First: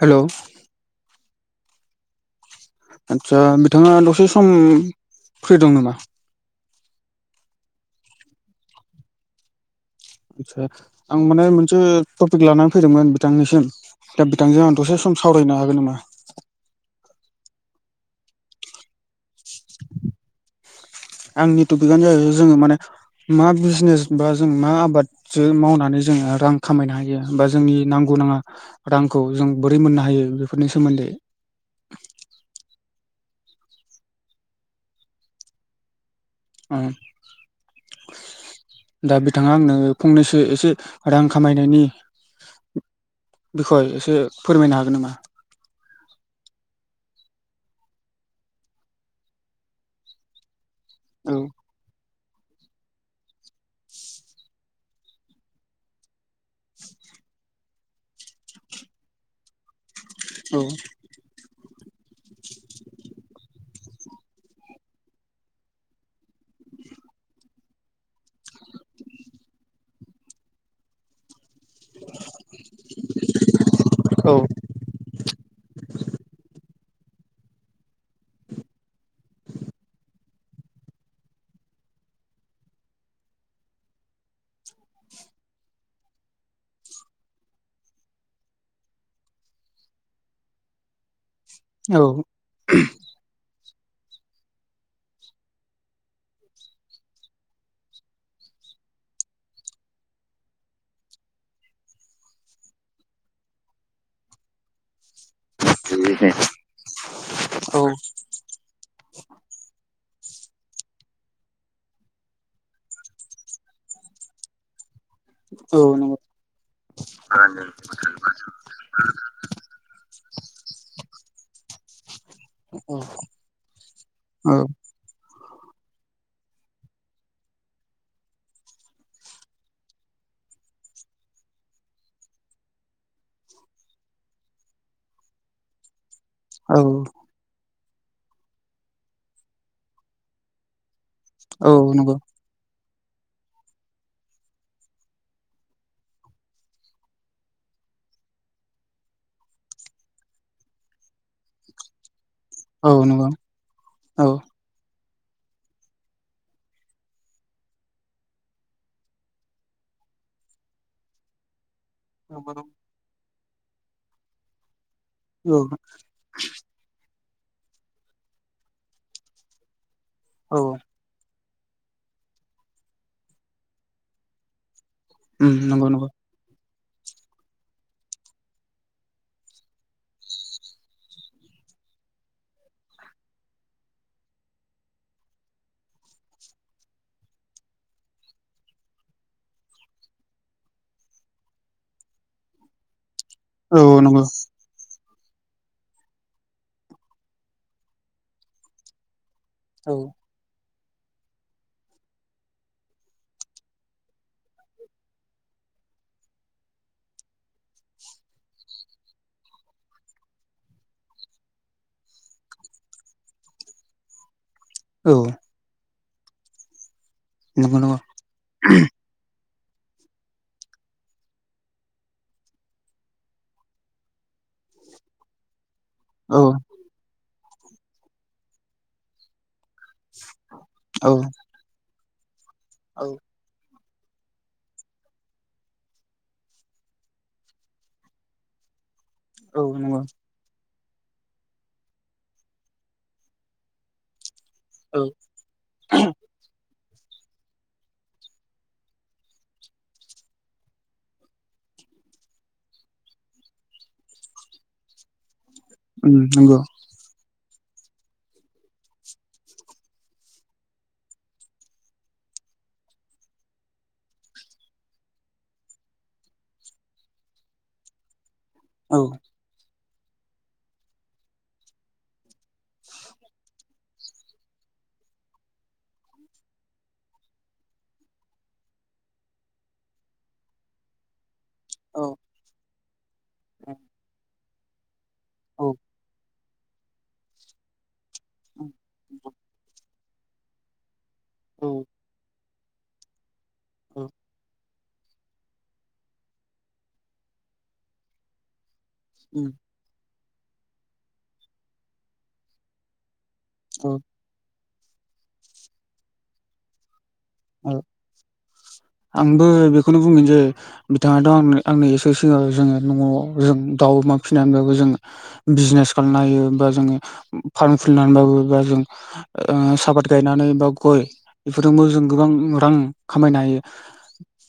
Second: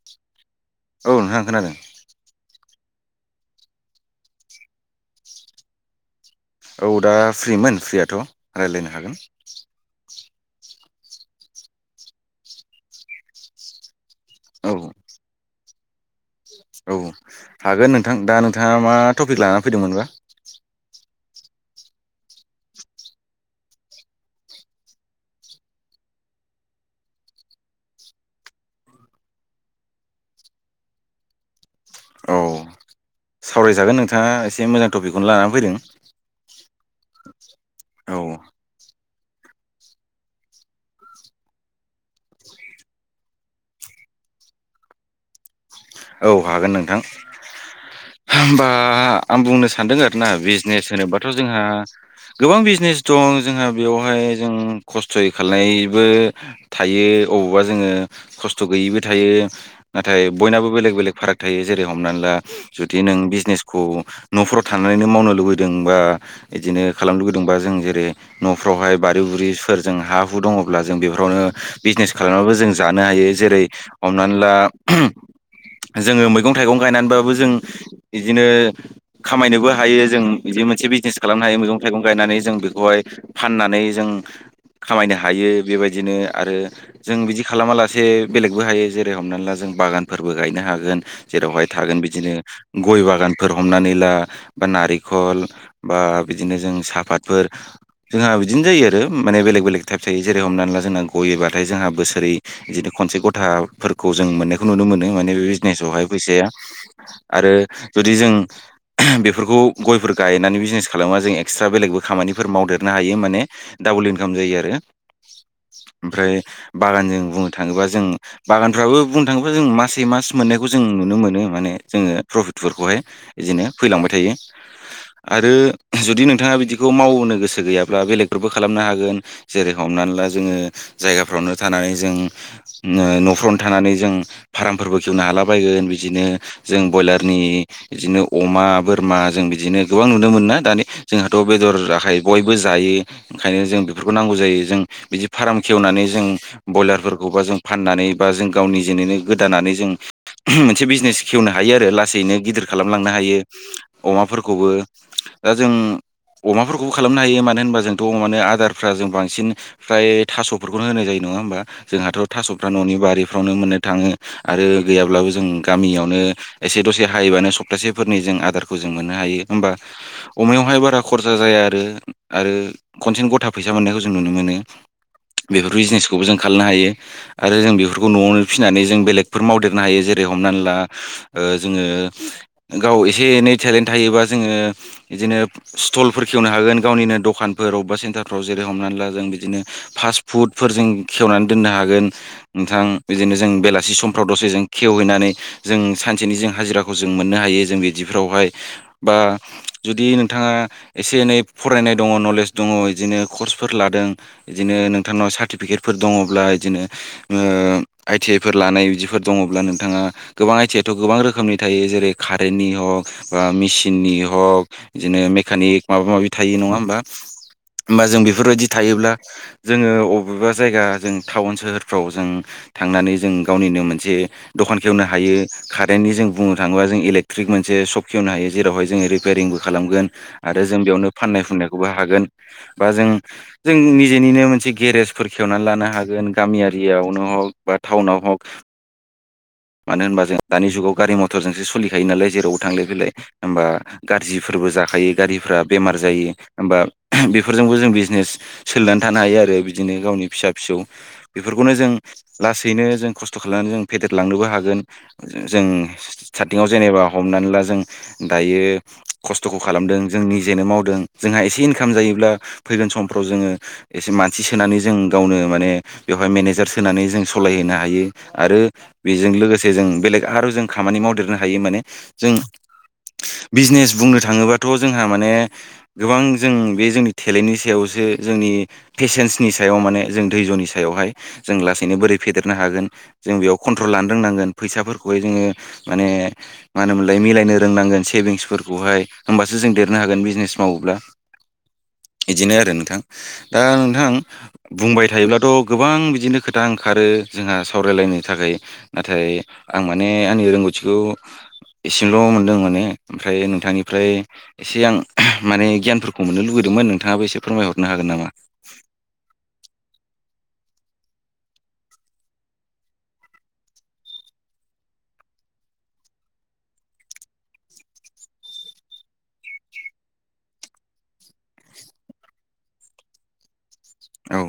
हेलै औ नोंथां खोनादों। आदसा बिथाङा दसे सम फ्रि दं नामा? औ दा फ्रिमोन फ्रियाथ' रायलायनो हागोन। आदसा आं माने मोनसे टपिक लानानै फैदोंमोन बिथांनिसिम। दा बिथांजों औ आं दसे सम सावरायनो हागोन नामा? औ हागोन नोंथां दा नोंथाङा मा टपिक लानानै फैदोंमोनबा? आंनि टपिकआनो जाहैबाय जोङो माने मा बिजनेस बा जों मा आबाद जो मावनानै जोङो रां खामायनो हायो बा जोंनि नांगौ नाङा रांखौ जों बोरै मोननो हायो बेफोरनि सोमोन्दै औ सावरायजागोन नोंथाङा एसे मोजां टपिकखौनो लानानै फैदों। उम औ दा बिथाङा आंनो फंनैसो एसे रां खामायनायनि बिखय एसे फोरमायनो हागोन नामा? औ हागोन नोंथां होमबा आं बुंनो सानदों आरोना बे नेस होनोबाथ' औ जोंहा गोबां बिजनेस दं जोंहा बेवहाय जों खस्थ'यै खालायबो थायो अबावबा जोङो खस्थ' गैयिबो थायो नाथाय औ बयनाबो बेलेग फाराग थायो जेरै हमनानै ला जुदि नों बिजनेसखौ न'फोराव थानानैनो मावनो लुबैदों बा बिदिनो खालामनो लुगैदोंबा जों जेरै न'फ्रावहाय बारि बुरिफोरजों हा हु दङब्ला जों बेफोरावनो बिजनेस खालामबाबो जों जानो हायो जेरै हमनानै ला जोङो मैगं थाइगं गायनानैबाबो जों बिदिनो खामायनोबो हायो जों बिदि मोनसे बिजनेस खालामनो हायो मैगं थाइगं गायनानै जों बेखौहाय फाननानै जों खामायनो हायो बेबायदिनो आरो जों बिदि खालामालासे बेलेगबो हायो जेरै हमनानै ला जों बागान फोरबो गायनो हागोन जेरावहाय औ थागोन बिदिनो गय बागान। फोर हमनानै ला बा नारेंखल बा बिदिनो जों साहापातफोर। जोंहा बिदिनो जायो आरो माने बेलेग बेलेग टाइप थायो जेरै हमनानै ला जोंना गययोबाथाय जोंहा बोसोरै बिदिनो खनसे गथाफोरखौ जों मोननायखौ नुनो मोनो माने बे बिजनेसावहाय फैसाया आरो जुदि जों बेफोरखौ गयफोर गायनानै बिजनेस खालामा जों एकस्रा बेलेगबो खामानिफोर मावदेरनो हायो माने। डाबोल इनकाम जायो आरो। औ नंगौ ओमफ्राय बागानजों बुंनो थाङोबा जों बागानफ्राबो बुं थाङोबा जों मासै मास मोननायखौ जों नुनो मोनो माने जोङो औ प्रफिटफोरखौहाय बिदिनो फैलांबाय थायो। आरो जुदि नोंथाङा बिदिखौ मावनो गोसो गैयाब्ला बेलेगफोरबो खालामनो हागोन। जेरै हमनानै ला जोङो जायगाफ्रावनो थानानै जों न'फ्रावनो थानानै जों फार्मफोरबो खेवनो हाला बायगोन बिदिनो औ जों औ ब्रयलारनि बिदिनो अमा बोरमा जों बिदिनो गोबां नुनो मोना दानि जोंहाथ' औ बेदर नंगौ जाखायो बयबो बो जायो ओंखायनो जों बेफोरखौ नांगौ जायो जों बिदि फार्म खेवनानै जों बयलारफोरखौबा जों फाननानै बा जों गावनि जेने गोदानानै जों मोनसे बिजनेस खेवनो हायो आरो लासैनो गिदिर औ खालामलांनो नंगौ हायो औ अमाफोरखौबो दा जों अमाफोरखौ खालामनो हायो मानो होनबा जोंथ' अमानो आदारफ्रा जों बांसिन फ्राय थास'फोरखौनो होनाय जायो नङा होमबा? जोंहाथ' थास'फ्रा न'नि बारिफ्रावनो मोननो थाङो आरो गैयाब्लाबो जों औ गामियावनो एसे दसे हायोबानो सप्तासेफोरनि जों आदारखौ जों मोननो हायो होमबा औ अमायावहाय बारा खरसा जाया आरो आरो खनसेनो गथा फैसा मोननायखौ जों नुनो मोनो। उम बेफोर नंगौ नंगौ बिजनेसखौबो जों खालामनो हायो आरो जों बेफोरखौ न'आवनो फिसिनानै जों बेलेगफोर मावदेरनो हायो जेरै हमना ला जोङो गाव एसे एनै टेलेन्ट थायोबा जोङो बिदिनो स्टलफोर खेवनो हागोन गावनिनो दखानफोर अबेबा सेन्टारफोराव जेरै हमनानै ला जों बिदिनो फास्ट फुडफोर जों खेवनानै दोननो हागोन नोंथां बिदिनो जों बेलासि औ नंगौ समफ्राव दसे जों खेवहैनानै जों सानसेनि जों हाजिराखौ जों मोननो हायो जों बिदिफ्रावहाय बा औ जुदि नों नोंथाङा एसे एनै फरायनाय दङ नलेज दङ बिदिनो कर्सफोर लादों बिदिनो नोंथांनाव सार्टिफिकेटफोर दङब्ला बिदिनो आइटि आइ बेफोर लानाय बिदिफोर दङब्ला नोंथाङा गोबां आइथियाथ' गोबां रोखोमनि थायो जेरै कारेन्टनि हक बा मेचिननि हग औ बिदिनो मेकानिक माबा माबि थायो नङा होमबा नंगौ नंगौ होमबा जों बेफोरबायदि थायोब्ला जोङो बबेबा जायगा जों टाउन सोहोरफ्राव जों थांनानै जों गावनिनो मोनसे दखान खेवनो हायो कारेन्टनि जों औ बुंनो थाङोबा जों इले थ्रिक मोनसे सब खेवनो हायो जेरावहाय जोङो रिपयारिंबो खालामगोन आरो जों बेयावनो औ फाननाय फुनायखौ बो हागोन बा औ जों जों निजेनिनो मोनसे गेरेजफोर खेवनानै लानो हागोन गामियारियावनो नंङाबाबो थाउनाव हक औ नंगौ मानो होनबा जों दानि जुगाव गारि मथरजोंसो सोलिखायो नालाय जेरावबो थांलाय फैलाय होमबा गाज्रिफोरबो औ जाखायो गारिफ बेमार जायो होमबा बेफोरजोंबो जों बिजनेस सोलिनानै थानो हायो आरो बिदिनो गावनि फिसा फिसौ बेफोरखौनो जों लासैनो जों खस्थ' खालामनानै जों फेदेरलांनोबो हागोन जों उम नंगौ स्टारटिंआव जेनेबा हमनानै ला जों दायो खस्थ'खौ खालामदों जों निजेनो मावदों जोंहा एसे इनकाम जायोब्ला फैगोन समफ्राव जोङो एसे मानसि सोनानै जों गावनो माने बेवहाय मेनेजार सोनानै जों सालायहोनो हायो आरो। औ बेजों लोगोसे जों बेलेग आरो जों खामानि मावदेरनो हायो माने जों बिजनेस बुंनो थाङोबाथ' जोंहा माने गोबां जों बे जोंनि टेलेन्टनि सायावसो जोंनि पेसेन्सनि सायाव माने जों धैज्य'नि सायावहाय जों लासैनो औ बोरै फेदेरनो हागोन जों बेयाव कन्ट्रल लानो रोंनांगोन। फैसाफोरखौहाय जोङो औ माने मा होनोमोनलाय मिलायनो रोंनांगोन। सेभिंसफोरखौहाय होमबासो जों देरनो हागोन बिजनेस मावोब्ला। औ बिदिनो आरो नोंथां दा नोंथां। बुंबाय थायोब्लाथ' गोबां बिदिनो खोथा ओंखारो जोंहा सावरायलायनो थाखाय। नाथाय उम आं माने आंनि रोंगौथिखौ एसेल' मोनदों माने। ओमफ्राय औ नोंथांनिफ्राय एसे आं माने गियानफोरखौ मोननो लुगैदोंमोन नोंथाङाबो एसे औ फोरमायहरनो हागोन नामा? आंबो बेखौनो बुंगोन जे बिथाङाथ' आं आंनि इसे सिगाङाव जोङो न'आव जों दाउ अमा फिनानैबाबो जोङो बिजनेस खालामना हायो बा जोङो फार्म खुलिनानैबाबो बा जों ओ साफाद गायनानै बा गय बेफोरजोंबो जों गोबां रां खामायनो हायो। औ।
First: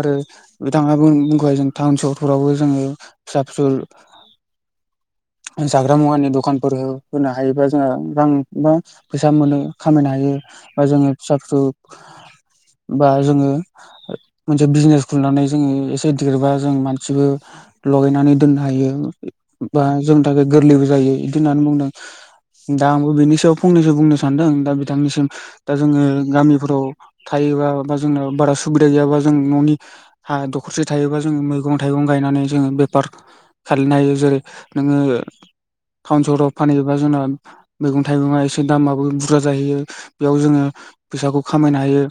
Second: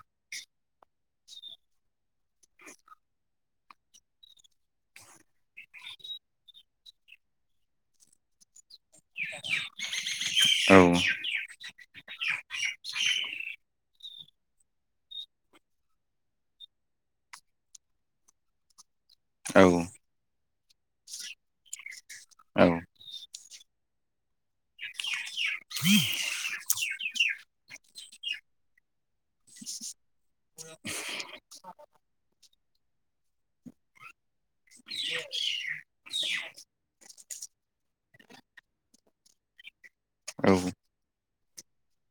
आरो बिथाङाबो बुंखाबाय जों टाउन सहरफोरावबो जोङो फिसा फिसौ जाग्रा मुवानि दखानफोर होनो हायोबा जोंहा रांनि गोबां फैसा मोनो खामायनो हायो औ बा जोङो फिसा फिसौ बा जोङो ओ मोनसे बिजनेस खुलिनानै जोङो एसे देरबा जों मानसिबो लगायनानै दोननो हायो। औ बा जोंनि थाखाय गोरलैबो जायो इदि होननानै बुंदों। औ दा आं बेनि सायाव फंनैसो बुंनो सानदों दा बिथांनिसिम दा जोङो गामि फोराव थायोबा बा जोंना बारा सुबादि जों न'नि हा दखरसे थायोबा जोङो मैगं थाइगं गायनानै जोङो बे पार्क खालैनो हायो जेरै नोङो टाउन सहराव फानहैयोबा जोंना मैगं थाइगंआ एसे दामाबो बुरजा जाहैयो बेयाव औ जोङो फैसाखौ खामायनो हायो।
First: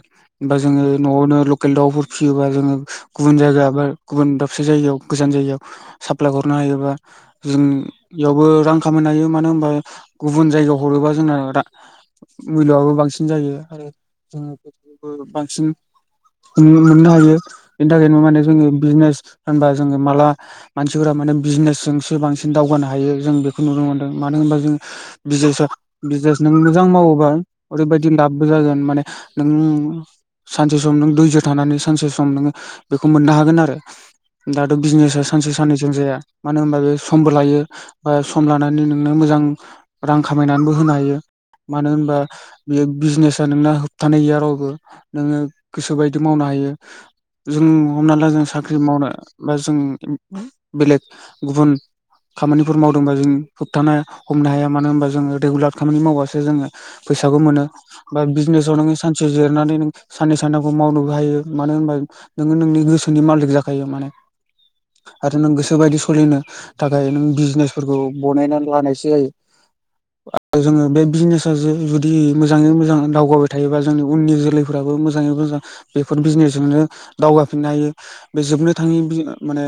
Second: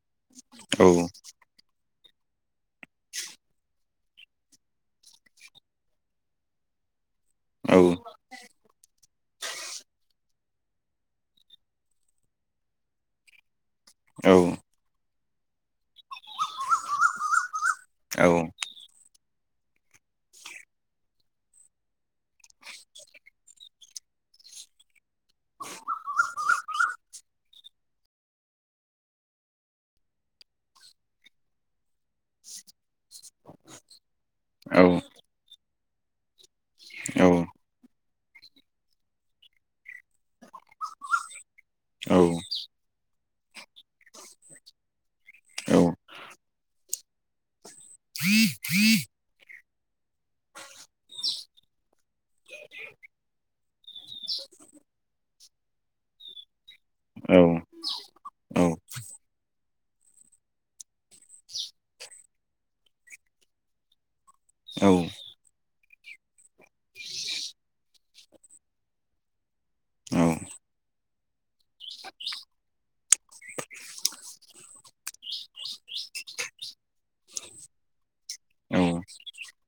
बा औ जोङो न'आवनो ल केल दाउफोर फियोबा जोङो गुबुन जायगा बा गुबुन दाबसे जायगायाव गोजान जायगायाव साप्लाय हरनो हायोब्लाा औ जों इयावबो रां खामायनो हायो मानो होनबा गुबुन जायगायाव हरोबा जोंना मुल्य'आबो बांसिन जायो आरो औ जोङो बे [unintelligible] बो बांसिन मोननो हायो। बेनि थाखायनो औ माने जोङो बिजनेस होनबा जोङो माला मानसिफोरा माने बिजनेसजोंसो बांसिन दावगानो हायो जों बेखौ नुनो मोनदों। मानो होनबा जोङो बिजनेसा बिजनेस नों मोजां मावोबा ओरैबायदि लाबबो जागोन माने नों सानसे सम नों दैज' थानानै सानसे सम नोङो बेखौ मोननो हा गोन आरो। दाथ' औ बिजनेस सानसे साननै जाया मानो होनबा बे समबो लायो। बा सम लानानै नोंनो मोजां रां खामायनानैबो होनो हायो। मानो होनबा बे बिजनेसा नोंना होबथानाय गैया रावबो नोङो गोसोबायदि मावनो हायो। जों हमना ला जों साख्रि मावनो बा जों बेलेग गुबुन खामानिफोर मावदोंबा जों होबथानो हमनो हाया मानो होनबा जोङो रेगुलार खामानि मावबासो जोङो फैसाबो औ मोनो। बा बिजने साव नोङो सानसे जिरायनानै नों साननै सानथामखौ मावनोबो हायो। मानो होनबा नोङो नोंनि गोसोनि मालिक जाखायो माने। औ। आरो नों गोसो बायदि सोलिनो थाखाय नों बिजनेसफोरखौ बनायनानै लानायसो जायो। जोङो बे बिजनेसा जुदि मोजाङै मोजां दावगाबाय थायोबा जोंनि उननि जोलैफोराबो मोजाङै मोजां बेफोर बिजनेसजोंनो दावगाफिननो हायो बे जोबनो थाङि बि माने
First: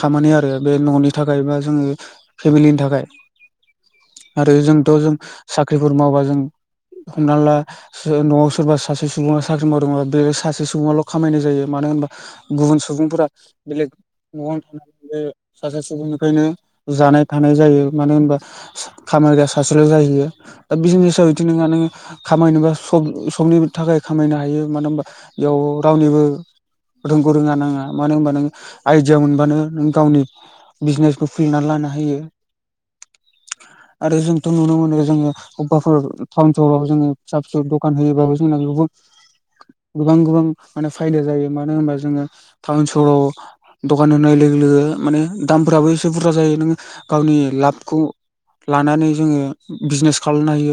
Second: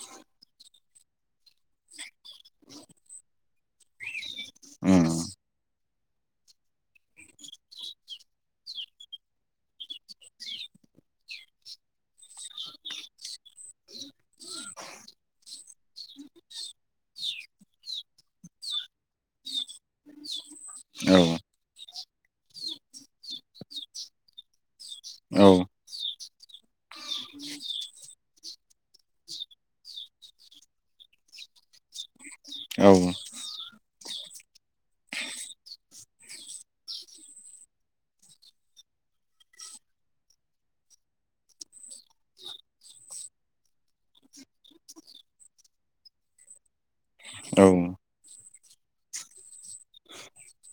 खामानि आरो बे न'नि थाखाय बा जोङो फेमिलिनि थाखाय। आरो जोंथ' जों साख्रिफोर मावबा जों हमना ला [unintelligible] न'आव सोरबा सासे सुबुङा साख्रि मावदोंबा बे सासे सुबुङाल' खामायनाय जायो। मानो होनबा गुबुन सुबुंफोरा बेलेग न'आवनो बे सासे सुबुंनिफ्रायनो जानाय थानाय जायो। ‌ मानो होनबा खामायग्रा सासेल' जाहैयो। दा बिजनिसायाव बिदि नोंङा नोङो खामायनोबा सब-सबनिबो थाखाय खामायनो हायो मानो होनबा बेयाव रावनिबो रोंगौ रोङा नाङा। मानो होनबा नों आइडिया मोनबानो नों गावनि बिजिनेसखौ खुलिनानै लानो हायो आरो जोंथ' नुनो मोनो जोङो अबेबाफोर टाउन सहलाव जोङो फिसा फिसौ दखान होयोबाबो जोंना गोबां गोबां माने फायदा जायो मानो होनबा जोङो टाउन सह दखान होनाय लोगो लोगो माने दामफोराबो एसे बुरजा जायो नोङो गावनि लाबखौ लानानै जोङो बिजिनेस खालामनो हायो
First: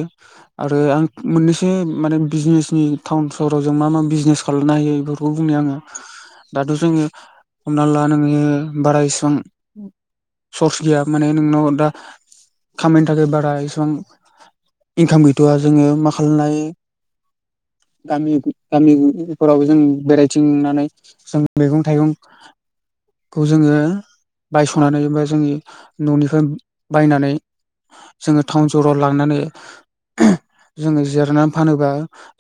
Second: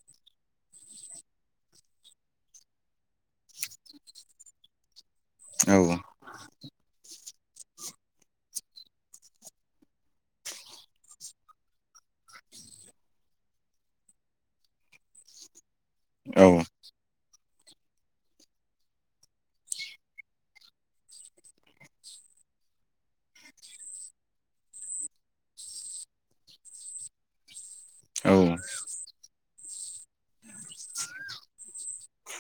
आरो आं मोननैसो माने बिजनेसनि टाउन सहराव जों मा मा बिजनेस खालामना हयो बेफोरखौ बुंनो आङो औ दाथ' जोङो हमना ला नोङो बारा इसेबां सर्स गैया माने नोंनाव दा खामानिनि थाखाय बारा इसिबां इनकाम गैथ'या जोङो मा खालामनो औ हायो गामि गामिफोरावबो जों बेरायथिंनानै जों मैगं थाइगं बेखौ जोङो बायस'नानै एबा जोंनि न'निफ्राय बायनानै दा जोङो टाउन सहराव लांनानै जोङो जिरनानै फानोबा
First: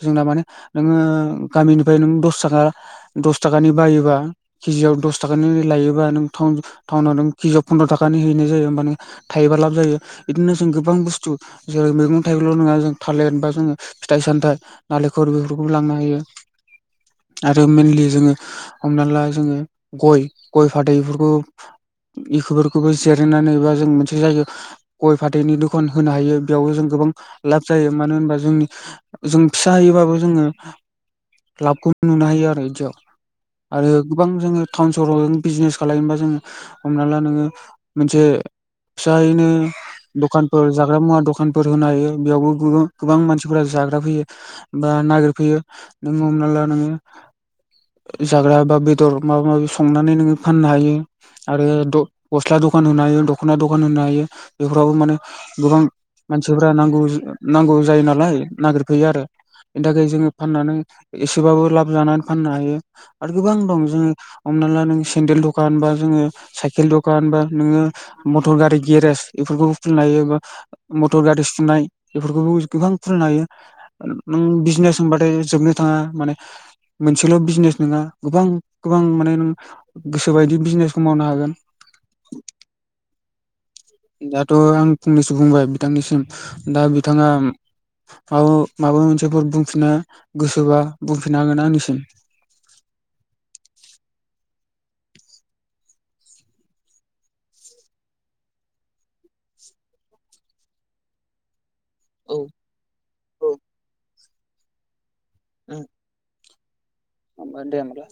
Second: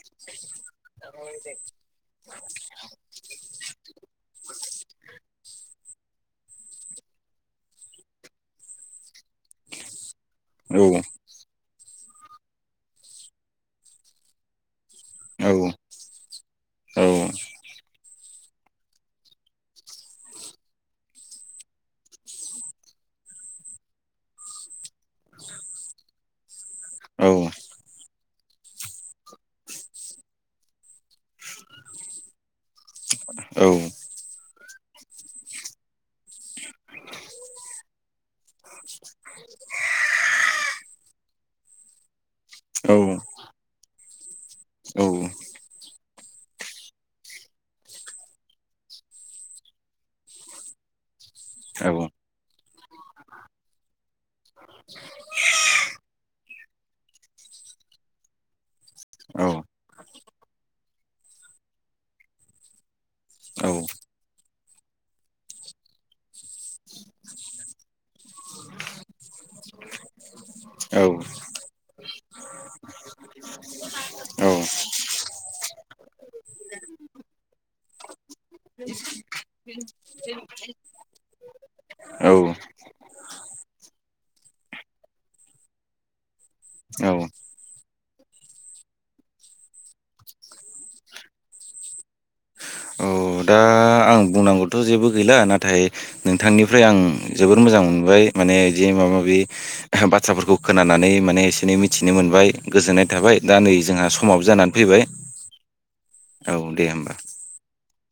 जोंना माने नोङो गामिनिफ्राय नों दस थाखा दस थाखानि बायोबा केजियाव दस थाखानि लायोबा नों टाउन टाउनाव नों केजियाव फन्द्र' थाखानि हैनाय जायो होमबा नों थाइबा लाब जायो बिदिनो जों गोबां बुस्थु जेरै मैगं थाइगंल' नङा जों थालिरबा जोङो फिथाइ सामथाइ नालेंखर बेफोरखौबो लांनो हायो। आरो मेनलि जोङो हमना ला जोङो गय गय फाथैफोरखौ इफोरखौबो जिरायनानै बा जों मोनसे जायगायाव। गय फाथैनि दखान होनो हायो बेयावबो जों गोबां लाब जायो मानो होनबा जोंनि जों फिसा होयोबाबो जोङो लाबखौ नुनो हायो आरो बिदियाव। आरो गोबां जोङो टाउन सहराव बिजिनेस खालामलनोबा जोङो हमना ला नोङो मोनसे फिसायैनो दखानफोर जाग्रा मुवा दखानफोर होनो हायो बेयावबो गोबां मानसि जाग्रा फैयो बा नागिरफैयो नोंङो हमना ला नोङो। जाग्रा बा बेदर माबा माबि संनानै नोङो फाननो हायो। आरो गस्ला दखान होनो हायो दख'ना दखान होनो हायो बेफोरावबो माने गोबां मानसिफोरा नांगौ नांगौ जायो नालाय नागिरफैयो आरो। बेनि थाखाय जोङो फाननानै एसेबाबो लाब जानानै फाननो हायो आरो गोबां दं जोङो हमना ला नों सेन्देल दखानबा जोङो साइकेल दखानबा नोङो। मटर गारि गेरेज बेफोरखौबो फुलिनो हायोबा मटर गारि सुनाय बेफोरखौबो गोबां खुलिनो हायो नों बिजिनेस होनबाथाय जोबनो थाङा माने मोनसेल' बिजिनेस नङा गोबां गोबां माने गोसोबायदि बिजनेसखौ मावनो हागोन। औ दाथ' आं फंनैसो बुंबाय बिथांनिसिम दा बिथाङा मा माबा मोनसेफोर बुंफिननो गोसोबा बुंफिन हागोन आंनिसिम। अ दा आं बुंनांगौथ' जेबो गैला नाथाय नोंथांनिफ्राय आं जोबोर मोजां मोनबाय माने बिदि माबा माबि बाथ्राफोरखौ खोनानानै माने एसे एनै मिथिनो औ मोनबाय गोजोननाय थाबाय दा ओम नै जोंहा समाबो जानानै फैबाय [inaudible] औ दे होमबा। होनबा दे होमब्ला